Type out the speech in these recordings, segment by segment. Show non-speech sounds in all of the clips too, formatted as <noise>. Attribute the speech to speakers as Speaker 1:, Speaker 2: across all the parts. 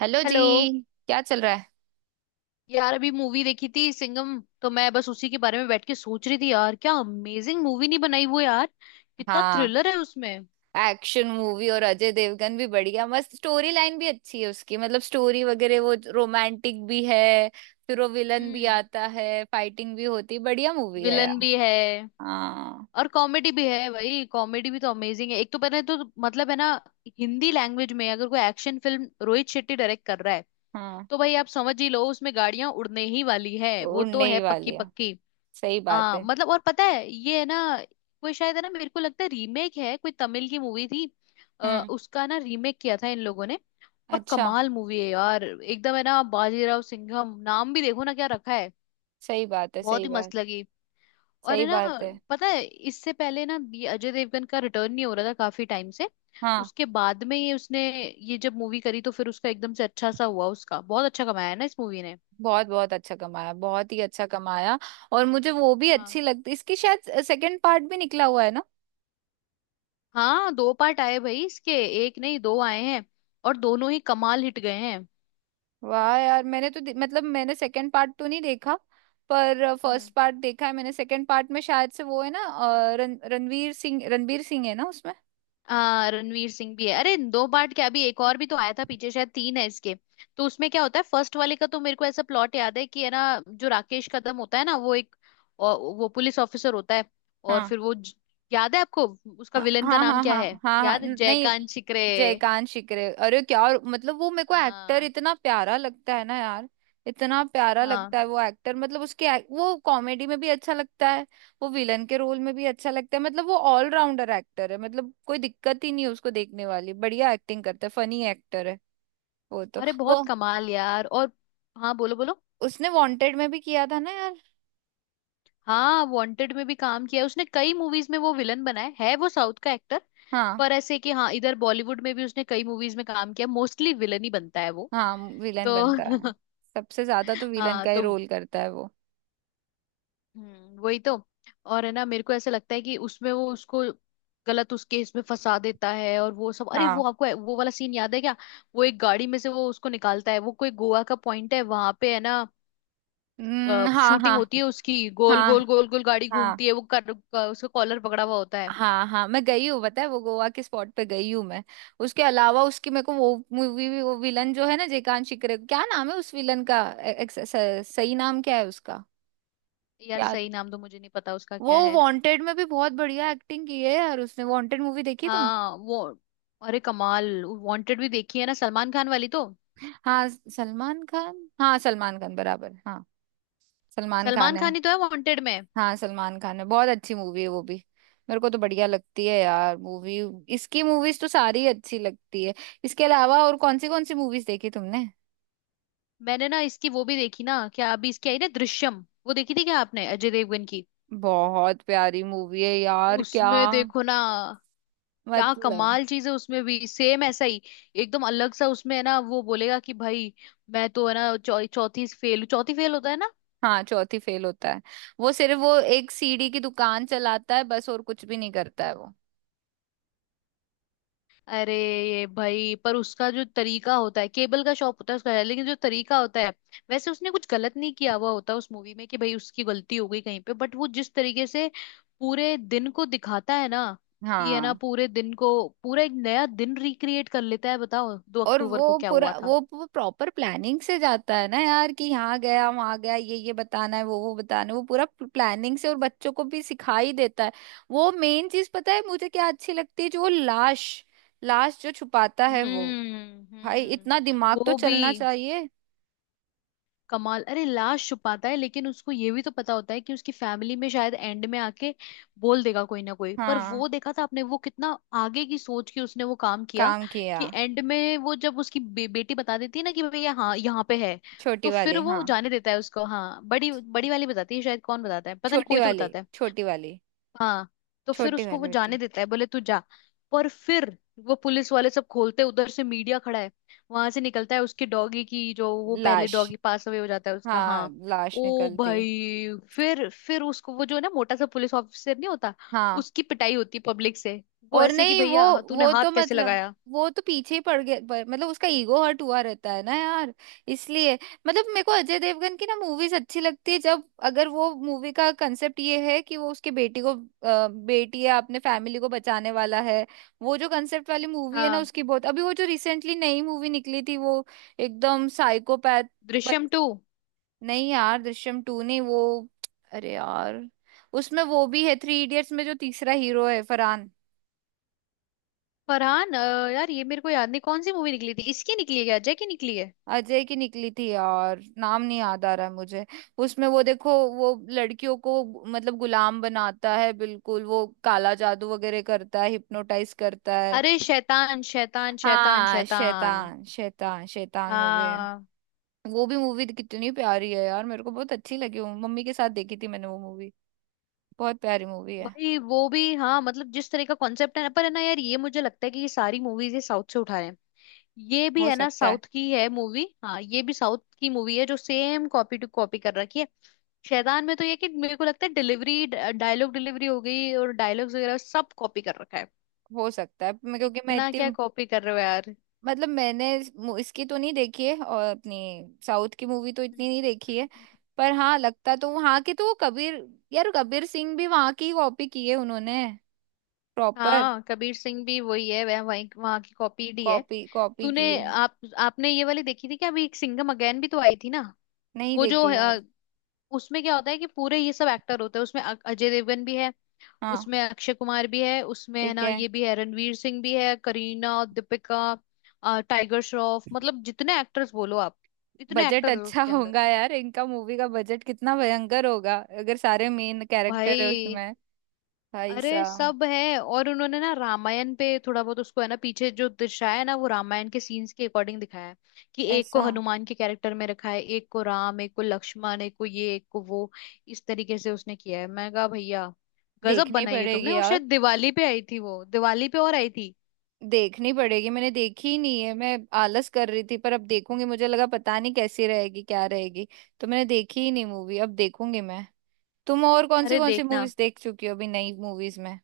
Speaker 1: Hello जी।
Speaker 2: Hello.
Speaker 1: क्या चल रहा है?
Speaker 2: यार, अभी मूवी देखी थी सिंघम, तो मैं बस उसी के बारे में बैठ के सोच रही थी। यार, क्या अमेजिंग मूवी नहीं बनाई वो यार। कितना
Speaker 1: हाँ,
Speaker 2: थ्रिलर है उसमें।
Speaker 1: एक्शन मूवी और अजय देवगन भी बढ़िया, मस्त। स्टोरी लाइन भी अच्छी है उसकी, मतलब स्टोरी वगैरह, वो रोमांटिक भी है। फिर वो विलन भी
Speaker 2: हम्म।
Speaker 1: आता है, फाइटिंग भी होती है, बढ़िया मूवी है
Speaker 2: विलन
Speaker 1: यार।
Speaker 2: भी है।
Speaker 1: हाँ।
Speaker 2: और कॉमेडी भी है भाई, कॉमेडी भी तो अमेजिंग है। एक तो पहले तो मतलब है ना, हिंदी लैंग्वेज में अगर कोई action film Rohit Shetty direct कर रहा है
Speaker 1: हाँ,
Speaker 2: तो भाई आप समझ ही लो, उसमें गाड़ियां उड़ने ही वाली है, वो तो
Speaker 1: उड़ने
Speaker 2: है
Speaker 1: ही
Speaker 2: पक्की
Speaker 1: वाली है।
Speaker 2: पक्की।
Speaker 1: सही बात
Speaker 2: हाँ
Speaker 1: है।
Speaker 2: मतलब, और पता है ये है ना, कोई शायद है ना, मेरे को लगता है रीमेक है, कोई तमिल की मूवी थी।
Speaker 1: हम्म।
Speaker 2: उसका ना रीमेक किया था इन लोगों ने। पर
Speaker 1: अच्छा।
Speaker 2: कमाल मूवी है यार, एकदम है ना। बाजीराव सिंघम नाम भी देखो ना क्या रखा है।
Speaker 1: सही बात है,
Speaker 2: बहुत
Speaker 1: सही
Speaker 2: ही
Speaker 1: बात।
Speaker 2: मस्त लगी। और
Speaker 1: सही
Speaker 2: है ना,
Speaker 1: बात है।
Speaker 2: पता है इससे पहले ना ये अजय देवगन का रिटर्न नहीं हो रहा था काफी टाइम से।
Speaker 1: हाँ,
Speaker 2: उसके बाद में ये उसने, ये जब मूवी करी तो फिर उसका एकदम से अच्छा सा हुआ, उसका बहुत अच्छा कमाया है ना इस मूवी ने।
Speaker 1: बहुत बहुत अच्छा कमाया, बहुत ही अच्छा कमाया। और मुझे वो भी अच्छी
Speaker 2: हाँ।
Speaker 1: लगती इसकी, शायद सेकंड पार्ट भी निकला हुआ है ना।
Speaker 2: हाँ, दो पार्ट आए भाई इसके। एक नहीं दो आए हैं। और दोनों ही कमाल हिट गए हैं।
Speaker 1: वाह यार, मैंने तो मतलब मैंने सेकंड पार्ट तो नहीं देखा। पर फर्स्ट
Speaker 2: हम्म।
Speaker 1: पार्ट देखा है मैंने। सेकंड पार्ट में शायद से वो है ना, रणवीर सिंह, रणवीर सिंह है ना उसमें।
Speaker 2: रणवीर सिंह भी है। अरे दो पार्ट क्या, अभी एक और भी तो आया था पीछे, शायद तीन है इसके। तो उसमें क्या होता है, फर्स्ट वाले का तो मेरे को ऐसा प्लॉट याद है कि है ना, जो राकेश कदम होता है ना वो एक, और वो पुलिस ऑफिसर होता है। और
Speaker 1: हाँ
Speaker 2: फिर याद है आपको? उसका
Speaker 1: हाँ
Speaker 2: विलन का
Speaker 1: हाँ
Speaker 2: नाम
Speaker 1: हाँ
Speaker 2: क्या है,
Speaker 1: हाँ हाँ हाँ,
Speaker 2: याद है?
Speaker 1: नहीं।
Speaker 2: जयकांत शिकरे।
Speaker 1: जयकांत शिकरे, अरे क्या मतलब वो मेरे को एक्टर
Speaker 2: हाँ।
Speaker 1: इतना प्यारा लगता है ना यार। इतना प्यारा
Speaker 2: हाँ,
Speaker 1: लगता है वो एक्टर, मतलब उसके वो कॉमेडी में भी अच्छा लगता है। वो विलन के रोल में भी अच्छा लगता है, मतलब वो ऑलराउंडर एक्टर है, मतलब कोई दिक्कत ही नहीं है उसको देखने वाली, बढ़िया एक्टिंग करता है, फनी एक्टर है वो तो।
Speaker 2: अरे
Speaker 1: वो
Speaker 2: बहुत कमाल यार। और हाँ, बोलो बोलो।
Speaker 1: उसने वांटेड में भी किया था ना यार।
Speaker 2: हाँ, वांटेड में भी काम किया है उसने, कई मूवीज में वो विलन बना है वो साउथ का एक्टर।
Speaker 1: हाँ।
Speaker 2: पर ऐसे कि हाँ, इधर बॉलीवुड में भी उसने कई मूवीज में काम किया, मोस्टली विलन ही बनता है वो।
Speaker 1: हाँ, विलन
Speaker 2: तो
Speaker 1: बनता है।
Speaker 2: <laughs>
Speaker 1: सबसे ज्यादा तो विलन
Speaker 2: हाँ
Speaker 1: का ही
Speaker 2: तो।
Speaker 1: रोल करता है वो।
Speaker 2: वही तो। और है ना, मेरे को ऐसा लगता है कि उसमें वो उसको गलत उस केस में फंसा देता है और वो सब। अरे
Speaker 1: हाँ।
Speaker 2: वो, आपको वो वाला सीन याद है क्या? वो एक गाड़ी में से वो उसको निकालता है, वो कोई गोवा का पॉइंट है वहां पे, है ना,
Speaker 1: हाँ
Speaker 2: शूटिंग
Speaker 1: हाँ।
Speaker 2: होती है उसकी। गोल
Speaker 1: हाँ
Speaker 2: गोल गोल गोल गाड़ी
Speaker 1: हाँ।
Speaker 2: घूमती है, उसका कॉलर पकड़ा हुआ होता है।
Speaker 1: हाँ हाँ मैं गई हूँ, पता है वो गोवा के स्पॉट पे गई हूँ मैं। उसके अलावा उसकी मेरे को वो मूवी भी, वो विलन जो है ना, जयकांत शिकरे, क्या नाम है उस विलन का? सही नाम क्या है उसका?
Speaker 2: यार
Speaker 1: याद।
Speaker 2: सही नाम तो मुझे नहीं पता उसका
Speaker 1: वो
Speaker 2: क्या है।
Speaker 1: वांटेड में भी बहुत बढ़िया एक्टिंग की है यार उसने। वांटेड मूवी देखी तुमने?
Speaker 2: हाँ वो, अरे कमाल। वांटेड भी देखी है ना, सलमान खान वाली तो।
Speaker 1: हाँ, सलमान खान, हाँ सलमान खान बराबर, हाँ। सलमान
Speaker 2: सलमान
Speaker 1: खान है।
Speaker 2: खान ही तो है वांटेड में।
Speaker 1: हाँ, सलमान खान है, बहुत अच्छी मूवी है वो भी। मेरे को तो बढ़िया लगती है यार मूवी। इसकी मूवीज तो सारी अच्छी लगती है। इसके अलावा और कौन सी मूवीज देखी तुमने?
Speaker 2: मैंने ना इसकी वो भी देखी ना, क्या अभी इसकी आई ना दृश्यम, वो देखी थी क्या आपने अजय देवगन की?
Speaker 1: बहुत प्यारी मूवी है यार क्या।
Speaker 2: उसमें देखो ना, क्या
Speaker 1: मतलब।
Speaker 2: कमाल चीज है। उसमें भी सेम ऐसा ही, एकदम अलग सा उसमें है ना। वो बोलेगा कि भाई मैं तो है ना चौथी फेल, चौथी फेल होता है।
Speaker 1: हाँ, चौथी फेल होता है। वो सिर्फ वो एक सीढ़ी की दुकान चलाता है बस, और कुछ भी नहीं करता है वो।
Speaker 2: अरे ये भाई, पर उसका जो तरीका होता है, केबल का शॉप होता है उसका, है लेकिन जो तरीका होता है, वैसे उसने कुछ गलत नहीं किया हुआ होता उस मूवी में कि भाई उसकी गलती हो गई कहीं पे, बट वो जिस तरीके से पूरे दिन को दिखाता है ना, कि है ना
Speaker 1: हाँ।
Speaker 2: पूरे दिन को, पूरा एक नया दिन रिक्रिएट कर लेता है। बताओ दो
Speaker 1: और
Speaker 2: अक्टूबर को
Speaker 1: वो
Speaker 2: क्या हुआ
Speaker 1: पूरा
Speaker 2: था।
Speaker 1: वो प्रॉपर प्लानिंग से जाता है ना यार, कि यहाँ गया, वहाँ गया, ये बताना है, वो बताना है, वो पूरा प्लानिंग से, और बच्चों को भी सिखा ही देता है। वो मेन चीज पता है मुझे क्या अच्छी लगती है, जो वो लाश, लाश जो छुपाता है वो।
Speaker 2: हम्म,
Speaker 1: भाई, इतना
Speaker 2: हम्म।
Speaker 1: दिमाग तो
Speaker 2: वो भी
Speaker 1: चलना चाहिए।
Speaker 2: कमाल। अरे लाश छुपाता है, लेकिन उसको ये भी तो पता होता है कि उसकी फैमिली में शायद एंड में आके बोल देगा कोई ना कोई। पर
Speaker 1: हाँ।
Speaker 2: वो देखा था आपने, वो कितना आगे की सोच के उसने वो काम किया।
Speaker 1: काम किया।
Speaker 2: कि एंड में वो जब उसकी बेटी बता देती है ना, कि भैया हाँ यहाँ पे है।
Speaker 1: छोटी
Speaker 2: तो फिर
Speaker 1: वाली,
Speaker 2: वो
Speaker 1: हाँ।
Speaker 2: जाने देता है उसको। हाँ, बड़ी बड़ी वाली बताती है शायद, कौन बताता है पता नहीं,
Speaker 1: छोटी
Speaker 2: कोई तो
Speaker 1: वाली,
Speaker 2: बताता है।
Speaker 1: छोटी वाली।
Speaker 2: हाँ। तो फिर
Speaker 1: छोटी
Speaker 2: उसको वो
Speaker 1: वाली बेटी।
Speaker 2: जाने देता है, बोले तू जा। पर फिर वो पुलिस वाले सब खोलते, उधर से मीडिया खड़ा है, वहां से निकलता है उसकी डॉगी की, जो वो पहले
Speaker 1: लाश।
Speaker 2: डॉगी पास अवे हो जाता है उसका।
Speaker 1: हाँ,
Speaker 2: हाँ।
Speaker 1: लाश
Speaker 2: ओ
Speaker 1: निकलती है।
Speaker 2: भाई, फिर उसको वो जो है ना मोटा सा पुलिस ऑफिसर नहीं होता,
Speaker 1: हाँ।
Speaker 2: उसकी पिटाई होती पब्लिक से। वो
Speaker 1: और
Speaker 2: ऐसे कि
Speaker 1: नहीं वो।
Speaker 2: भैया हाँ, तूने
Speaker 1: वो
Speaker 2: हाथ
Speaker 1: तो
Speaker 2: कैसे
Speaker 1: मतलब,
Speaker 2: लगाया।
Speaker 1: वो तो पीछे ही पड़ गया, पर मतलब उसका ईगो हर्ट हुआ रहता है ना यार, इसलिए। मतलब मेरे को अजय देवगन की ना मूवीज अच्छी लगती है जब, अगर वो मूवी का कंसेप्ट ये है कि वो उसके बेटी को बेटी या अपने फैमिली को बचाने वाला है। वो जो कंसेप्ट वाली मूवी है ना
Speaker 2: हाँ।
Speaker 1: उसकी बहुत, अभी वो जो रिसेंटली नई मूवी निकली थी वो एकदम साइकोपैथ। बच
Speaker 2: दृश्यम टू।
Speaker 1: नहीं यार, दृश्यम टू नहीं वो, अरे यार। उसमें वो भी है, थ्री इडियट्स में जो तीसरा हीरो है, फरहान।
Speaker 2: फरहान यार ये मेरे को याद नहीं कौन सी मूवी निकली थी, इसकी निकली है क्या अजय की निकली है?
Speaker 1: अजय की निकली थी यार, नाम नहीं याद आ रहा है मुझे। उसमें वो देखो, वो लड़कियों को मतलब गुलाम बनाता है, बिल्कुल वो काला जादू वगैरह करता है, हिप्नोटाइज करता है।
Speaker 2: अरे शैतान शैतान शैतान
Speaker 1: हाँ,
Speaker 2: शैतान।
Speaker 1: शैतान शैतान शैतान मूवी है।
Speaker 2: हाँ।
Speaker 1: वो भी मूवी कितनी प्यारी है यार, मेरे को बहुत अच्छी लगी, वो मम्मी के साथ देखी थी मैंने वो मूवी। बहुत प्यारी मूवी है।
Speaker 2: भाई वो भी हाँ मतलब, जिस तरह का कॉन्सेप्ट है ना, पर है ना यार ये मुझे लगता है कि ये सारी मूवीज ये साउथ से उठा रहे हैं। ये भी
Speaker 1: हो
Speaker 2: है ना
Speaker 1: सकता है।
Speaker 2: साउथ की है मूवी। हाँ, ये भी साउथ की मूवी है जो सेम कॉपी टू कॉपी कर रखी है। शैतान में तो ये कि मेरे को लगता है डिलीवरी, डायलॉग डिलीवरी हो गई, और डायलॉग्स वगैरह सब कॉपी कर रखा है।
Speaker 1: हो सकता है क्योंकि मैं
Speaker 2: इतना
Speaker 1: इतनी,
Speaker 2: क्या कॉपी कर रहे हो यार।
Speaker 1: मतलब मैंने इसकी तो नहीं देखी है, और अपनी साउथ की मूवी तो
Speaker 2: हम्म,
Speaker 1: इतनी नहीं देखी
Speaker 2: हम्म,
Speaker 1: है।
Speaker 2: हम्म।
Speaker 1: पर हाँ, लगता तो वहाँ के, तो वो कबीर, यार कबीर सिंह भी वहाँ की कॉपी की है उन्होंने, प्रॉपर
Speaker 2: हाँ कबीर सिंह भी वही है, वह वही वहां की कॉपी ही है।
Speaker 1: कॉपी कॉपी
Speaker 2: तूने
Speaker 1: की है।
Speaker 2: आप आपने ये वाली देखी थी क्या, अभी एक सिंघम अगेन भी तो आई थी ना?
Speaker 1: नहीं
Speaker 2: वो जो,
Speaker 1: देखी यार।
Speaker 2: उसमें क्या होता है कि पूरे ये सब एक्टर होते हैं उसमें, अजय देवगन भी है।
Speaker 1: हाँ
Speaker 2: उसमें अक्षय कुमार भी है, उसमें है
Speaker 1: ठीक
Speaker 2: ना,
Speaker 1: है।
Speaker 2: ये भी है, रणवीर सिंह भी है, करीना, दीपिका, टाइगर श्रॉफ, मतलब जितने एक्टर्स बोलो आप, इतने
Speaker 1: बजट
Speaker 2: एक्टर्स
Speaker 1: अच्छा
Speaker 2: उसके अंदर।
Speaker 1: होगा यार इनका मूवी का बजट, कितना भयंकर होगा अगर सारे मेन कैरेक्टर है
Speaker 2: भाई,
Speaker 1: उसमें। भाई
Speaker 2: अरे
Speaker 1: साहब।
Speaker 2: सब है। और उन्होंने ना रामायण पे थोड़ा बहुत उसको, है ना, पीछे जो दर्शाया है ना, वो रामायण के सीन्स के अकॉर्डिंग दिखाया है। कि एक को
Speaker 1: ऐसा।
Speaker 2: हनुमान के कैरेक्टर में रखा है, एक को राम, एक को लक्ष्मण, एक को ये, एक को वो, इस तरीके से उसने किया है। मैं कहा भैया गजब
Speaker 1: देखनी
Speaker 2: बनाई है तुमने।
Speaker 1: पड़ेगी
Speaker 2: और
Speaker 1: यार।
Speaker 2: शायद दिवाली पे आई थी वो, दिवाली पे और आई थी।
Speaker 1: देखनी पड़ेगी, मैंने देखी ही नहीं है, मैं आलस कर रही थी, पर अब देखूंगी, मुझे लगा पता नहीं कैसी रहेगी क्या रहेगी, तो मैंने देखी ही नहीं मूवी, अब देखूंगी मैं। तुम और
Speaker 2: अरे
Speaker 1: कौन सी
Speaker 2: देखना
Speaker 1: मूवीज देख चुकी हो अभी, नई मूवीज में?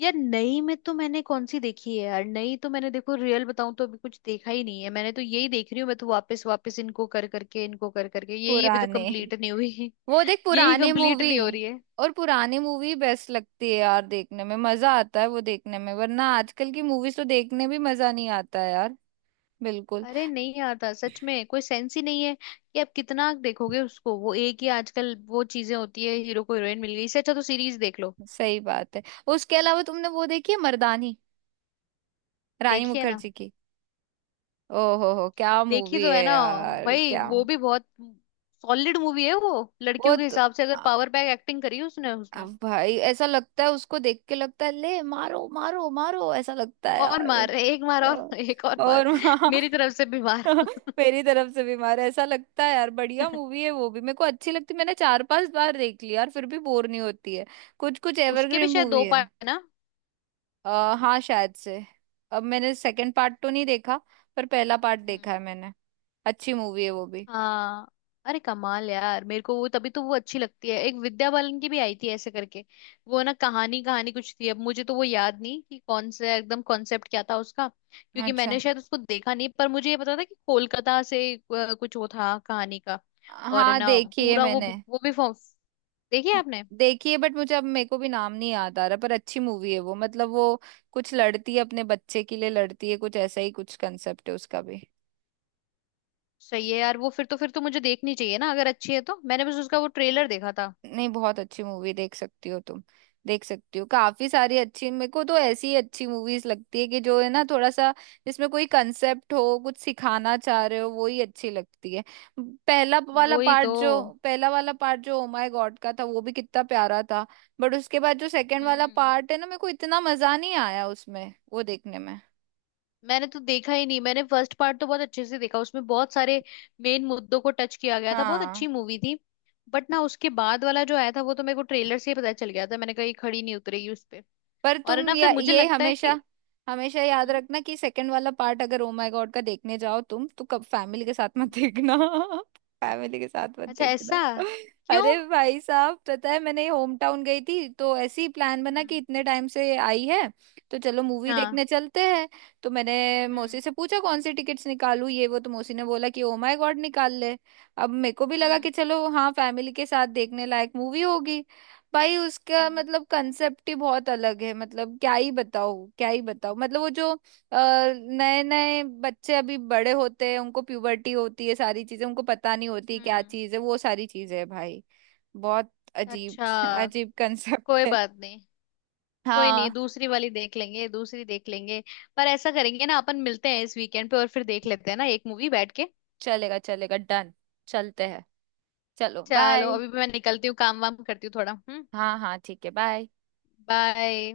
Speaker 2: यार, नई में तो मैंने कौन सी देखी है यार, नई तो मैंने देखो, रियल बताऊं तो अभी कुछ देखा ही नहीं है मैंने, तो यही देख रही हूँ मैं तो, वापस वापस इनको कर करके यही अभी तक
Speaker 1: पुराने।
Speaker 2: कंप्लीट नहीं हुई,
Speaker 1: वो देख
Speaker 2: यही
Speaker 1: पुराने
Speaker 2: कंप्लीट
Speaker 1: मूवी।
Speaker 2: नहीं हो रही है।
Speaker 1: और पुरानी मूवी बेस्ट लगती है यार, देखने में मजा आता है वो, देखने में। वरना आजकल की मूवीज तो देखने भी मजा नहीं आता है यार। बिल्कुल।
Speaker 2: अरे नहीं आता सच में, कोई सेंस ही नहीं है कि आप कितना देखोगे उसको, वो एक ही आजकल वो चीजें होती है, हीरो को हीरोइन मिल गई। इससे अच्छा तो सीरीज देख लो।
Speaker 1: सही बात है। उसके अलावा तुमने वो देखी है मर्दानी, रानी
Speaker 2: देखिए ना।
Speaker 1: मुखर्जी की? ओहो हो, क्या
Speaker 2: देखी
Speaker 1: मूवी
Speaker 2: तो
Speaker 1: है
Speaker 2: है ना।
Speaker 1: यार,
Speaker 2: भाई,
Speaker 1: क्या।
Speaker 2: वो भी बहुत सॉलिड मूवी है वो।
Speaker 1: वो
Speaker 2: लड़कियों के
Speaker 1: तो
Speaker 2: हिसाब से अगर,
Speaker 1: आ-
Speaker 2: पावर बैक एक्टिंग करी उसने उसमें।
Speaker 1: भाई, ऐसा लगता है उसको देख के, लगता है ले मारो मारो मारो, ऐसा लगता है
Speaker 2: और
Speaker 1: यार।
Speaker 2: मार, एक मार और
Speaker 1: अ,
Speaker 2: <laughs> एक और मार।
Speaker 1: और वहाँ
Speaker 2: मेरी तरफ से भी मार।
Speaker 1: <laughs> मेरी तरफ से भी मारो, ऐसा लगता है यार। बढ़िया मूवी है वो भी, मेरे को अच्छी लगती, मैंने चार पांच बार देख ली यार, फिर भी बोर नहीं होती है, कुछ कुछ
Speaker 2: उसके भी
Speaker 1: एवरग्रीन
Speaker 2: शायद
Speaker 1: मूवी
Speaker 2: दो
Speaker 1: है।
Speaker 2: पार्ट है ना।
Speaker 1: हाँ शायद से। अब मैंने सेकंड पार्ट तो नहीं देखा, पर पहला पार्ट देखा
Speaker 2: हम्म।
Speaker 1: है मैंने। अच्छी मूवी है वो भी।
Speaker 2: हाँ, अरे कमाल यार, मेरे को वो तभी तो वो अच्छी लगती है। एक विद्या बालन की भी आई थी ऐसे करके। वो ना कहानी कहानी कुछ थी, अब मुझे तो वो याद नहीं कि कौन सा एकदम कॉन्सेप्ट क्या था उसका, क्योंकि
Speaker 1: अच्छा।
Speaker 2: मैंने शायद उसको देखा नहीं, पर मुझे ये पता था कि कोलकाता से कुछ वो था कहानी का। और
Speaker 1: हाँ,
Speaker 2: ना
Speaker 1: देखी है
Speaker 2: पूरा वो
Speaker 1: मैंने।
Speaker 2: वो भी फॉर्म। देखी है
Speaker 1: हाँ,
Speaker 2: आपने?
Speaker 1: देखिए, बट मुझे अब मेरे को भी नाम नहीं याद आ रहा, पर अच्छी मूवी है वो, मतलब वो कुछ लड़ती है अपने बच्चे के लिए, लड़ती है, कुछ ऐसा ही कुछ कंसेप्ट है उसका भी।
Speaker 2: सही है यार, वो फिर तो मुझे देखनी चाहिए ना अगर अच्छी है तो। मैंने बस उसका वो ट्रेलर देखा था।
Speaker 1: नहीं, बहुत अच्छी मूवी, देख सकती हो तुम, देख सकती हो, काफी सारी अच्छी। मेरे को तो ऐसी अच्छी मूवीज लगती है, कि जो है ना थोड़ा सा, जिसमें कोई कंसेप्ट हो, कुछ सिखाना चाह रहे हो, वो ही अच्छी लगती है। पहला वाला
Speaker 2: वही
Speaker 1: पार्ट
Speaker 2: तो।
Speaker 1: जो पहला वाला पार्ट जो ओ माय गॉड का था, वो भी कितना प्यारा था। बट उसके बाद जो सेकंड वाला
Speaker 2: हम्म।
Speaker 1: पार्ट है ना, मेरे को इतना मजा नहीं आया उसमें, वो देखने में।
Speaker 2: मैंने तो देखा ही नहीं, मैंने फर्स्ट पार्ट तो बहुत अच्छे से देखा, उसमें बहुत सारे मेन मुद्दों को टच किया गया था, बहुत अच्छी
Speaker 1: हाँ,
Speaker 2: मूवी थी। बट ना उसके बाद वाला जो आया था वो तो मेरे को ट्रेलर से ही पता चल गया था, मैंने कहा ये खड़ी नहीं उतरेगी उस पे।
Speaker 1: पर
Speaker 2: और है
Speaker 1: तुम
Speaker 2: ना, फिर मुझे
Speaker 1: ये
Speaker 2: लगता है कि।
Speaker 1: हमेशा, हमेशा याद
Speaker 2: हम्म,
Speaker 1: रखना, कि सेकंड वाला पार्ट अगर ओ माय गॉड का देखने जाओ तुम, तो कब फैमिली के साथ मत
Speaker 2: हम्म।
Speaker 1: देखना। <laughs> फैमिली के साथ मत
Speaker 2: अच्छा।
Speaker 1: देखना।
Speaker 2: ऐसा
Speaker 1: <laughs>
Speaker 2: क्यों?
Speaker 1: अरे भाई साहब, पता है मैंने होम टाउन गई थी, तो ऐसी प्लान बना कि
Speaker 2: हम्म।
Speaker 1: इतने टाइम से आई है तो चलो मूवी
Speaker 2: हाँ।
Speaker 1: देखने चलते हैं। तो मैंने मौसी
Speaker 2: हम्म,
Speaker 1: से पूछा कौन सी टिकट्स निकालूं ये वो, तो मौसी ने बोला कि ओ माय गॉड निकाल ले। अब मेरे को भी लगा
Speaker 2: हम्म,
Speaker 1: कि चलो, हाँ, फैमिली के साथ देखने लायक मूवी होगी। भाई, उसका
Speaker 2: हम्म,
Speaker 1: मतलब कंसेप्ट ही बहुत अलग है, मतलब क्या ही बताओ, क्या ही बताओ। मतलब वो जो नए नए बच्चे अभी बड़े होते हैं, उनको प्यूबर्टी होती है, सारी चीजें उनको पता नहीं होती क्या
Speaker 2: हम्म।
Speaker 1: चीज है, वो सारी चीजें है भाई। बहुत अजीब।
Speaker 2: अच्छा।
Speaker 1: <laughs> अजीब
Speaker 2: कोई
Speaker 1: कंसेप्ट है।
Speaker 2: बात नहीं। कोई नहीं,
Speaker 1: हाँ।
Speaker 2: दूसरी वाली देख लेंगे, दूसरी देख लेंगे। पर ऐसा करेंगे ना, अपन मिलते हैं इस वीकेंड पे और फिर देख लेते हैं ना एक मूवी बैठ के।
Speaker 1: चलेगा चलेगा, डन। चलते हैं। चलो
Speaker 2: चलो
Speaker 1: बाय।
Speaker 2: अभी मैं निकलती हूँ, काम वाम करती हूँ थोड़ा। हम्म।
Speaker 1: हाँ हाँ ठीक है, बाय।
Speaker 2: बाय।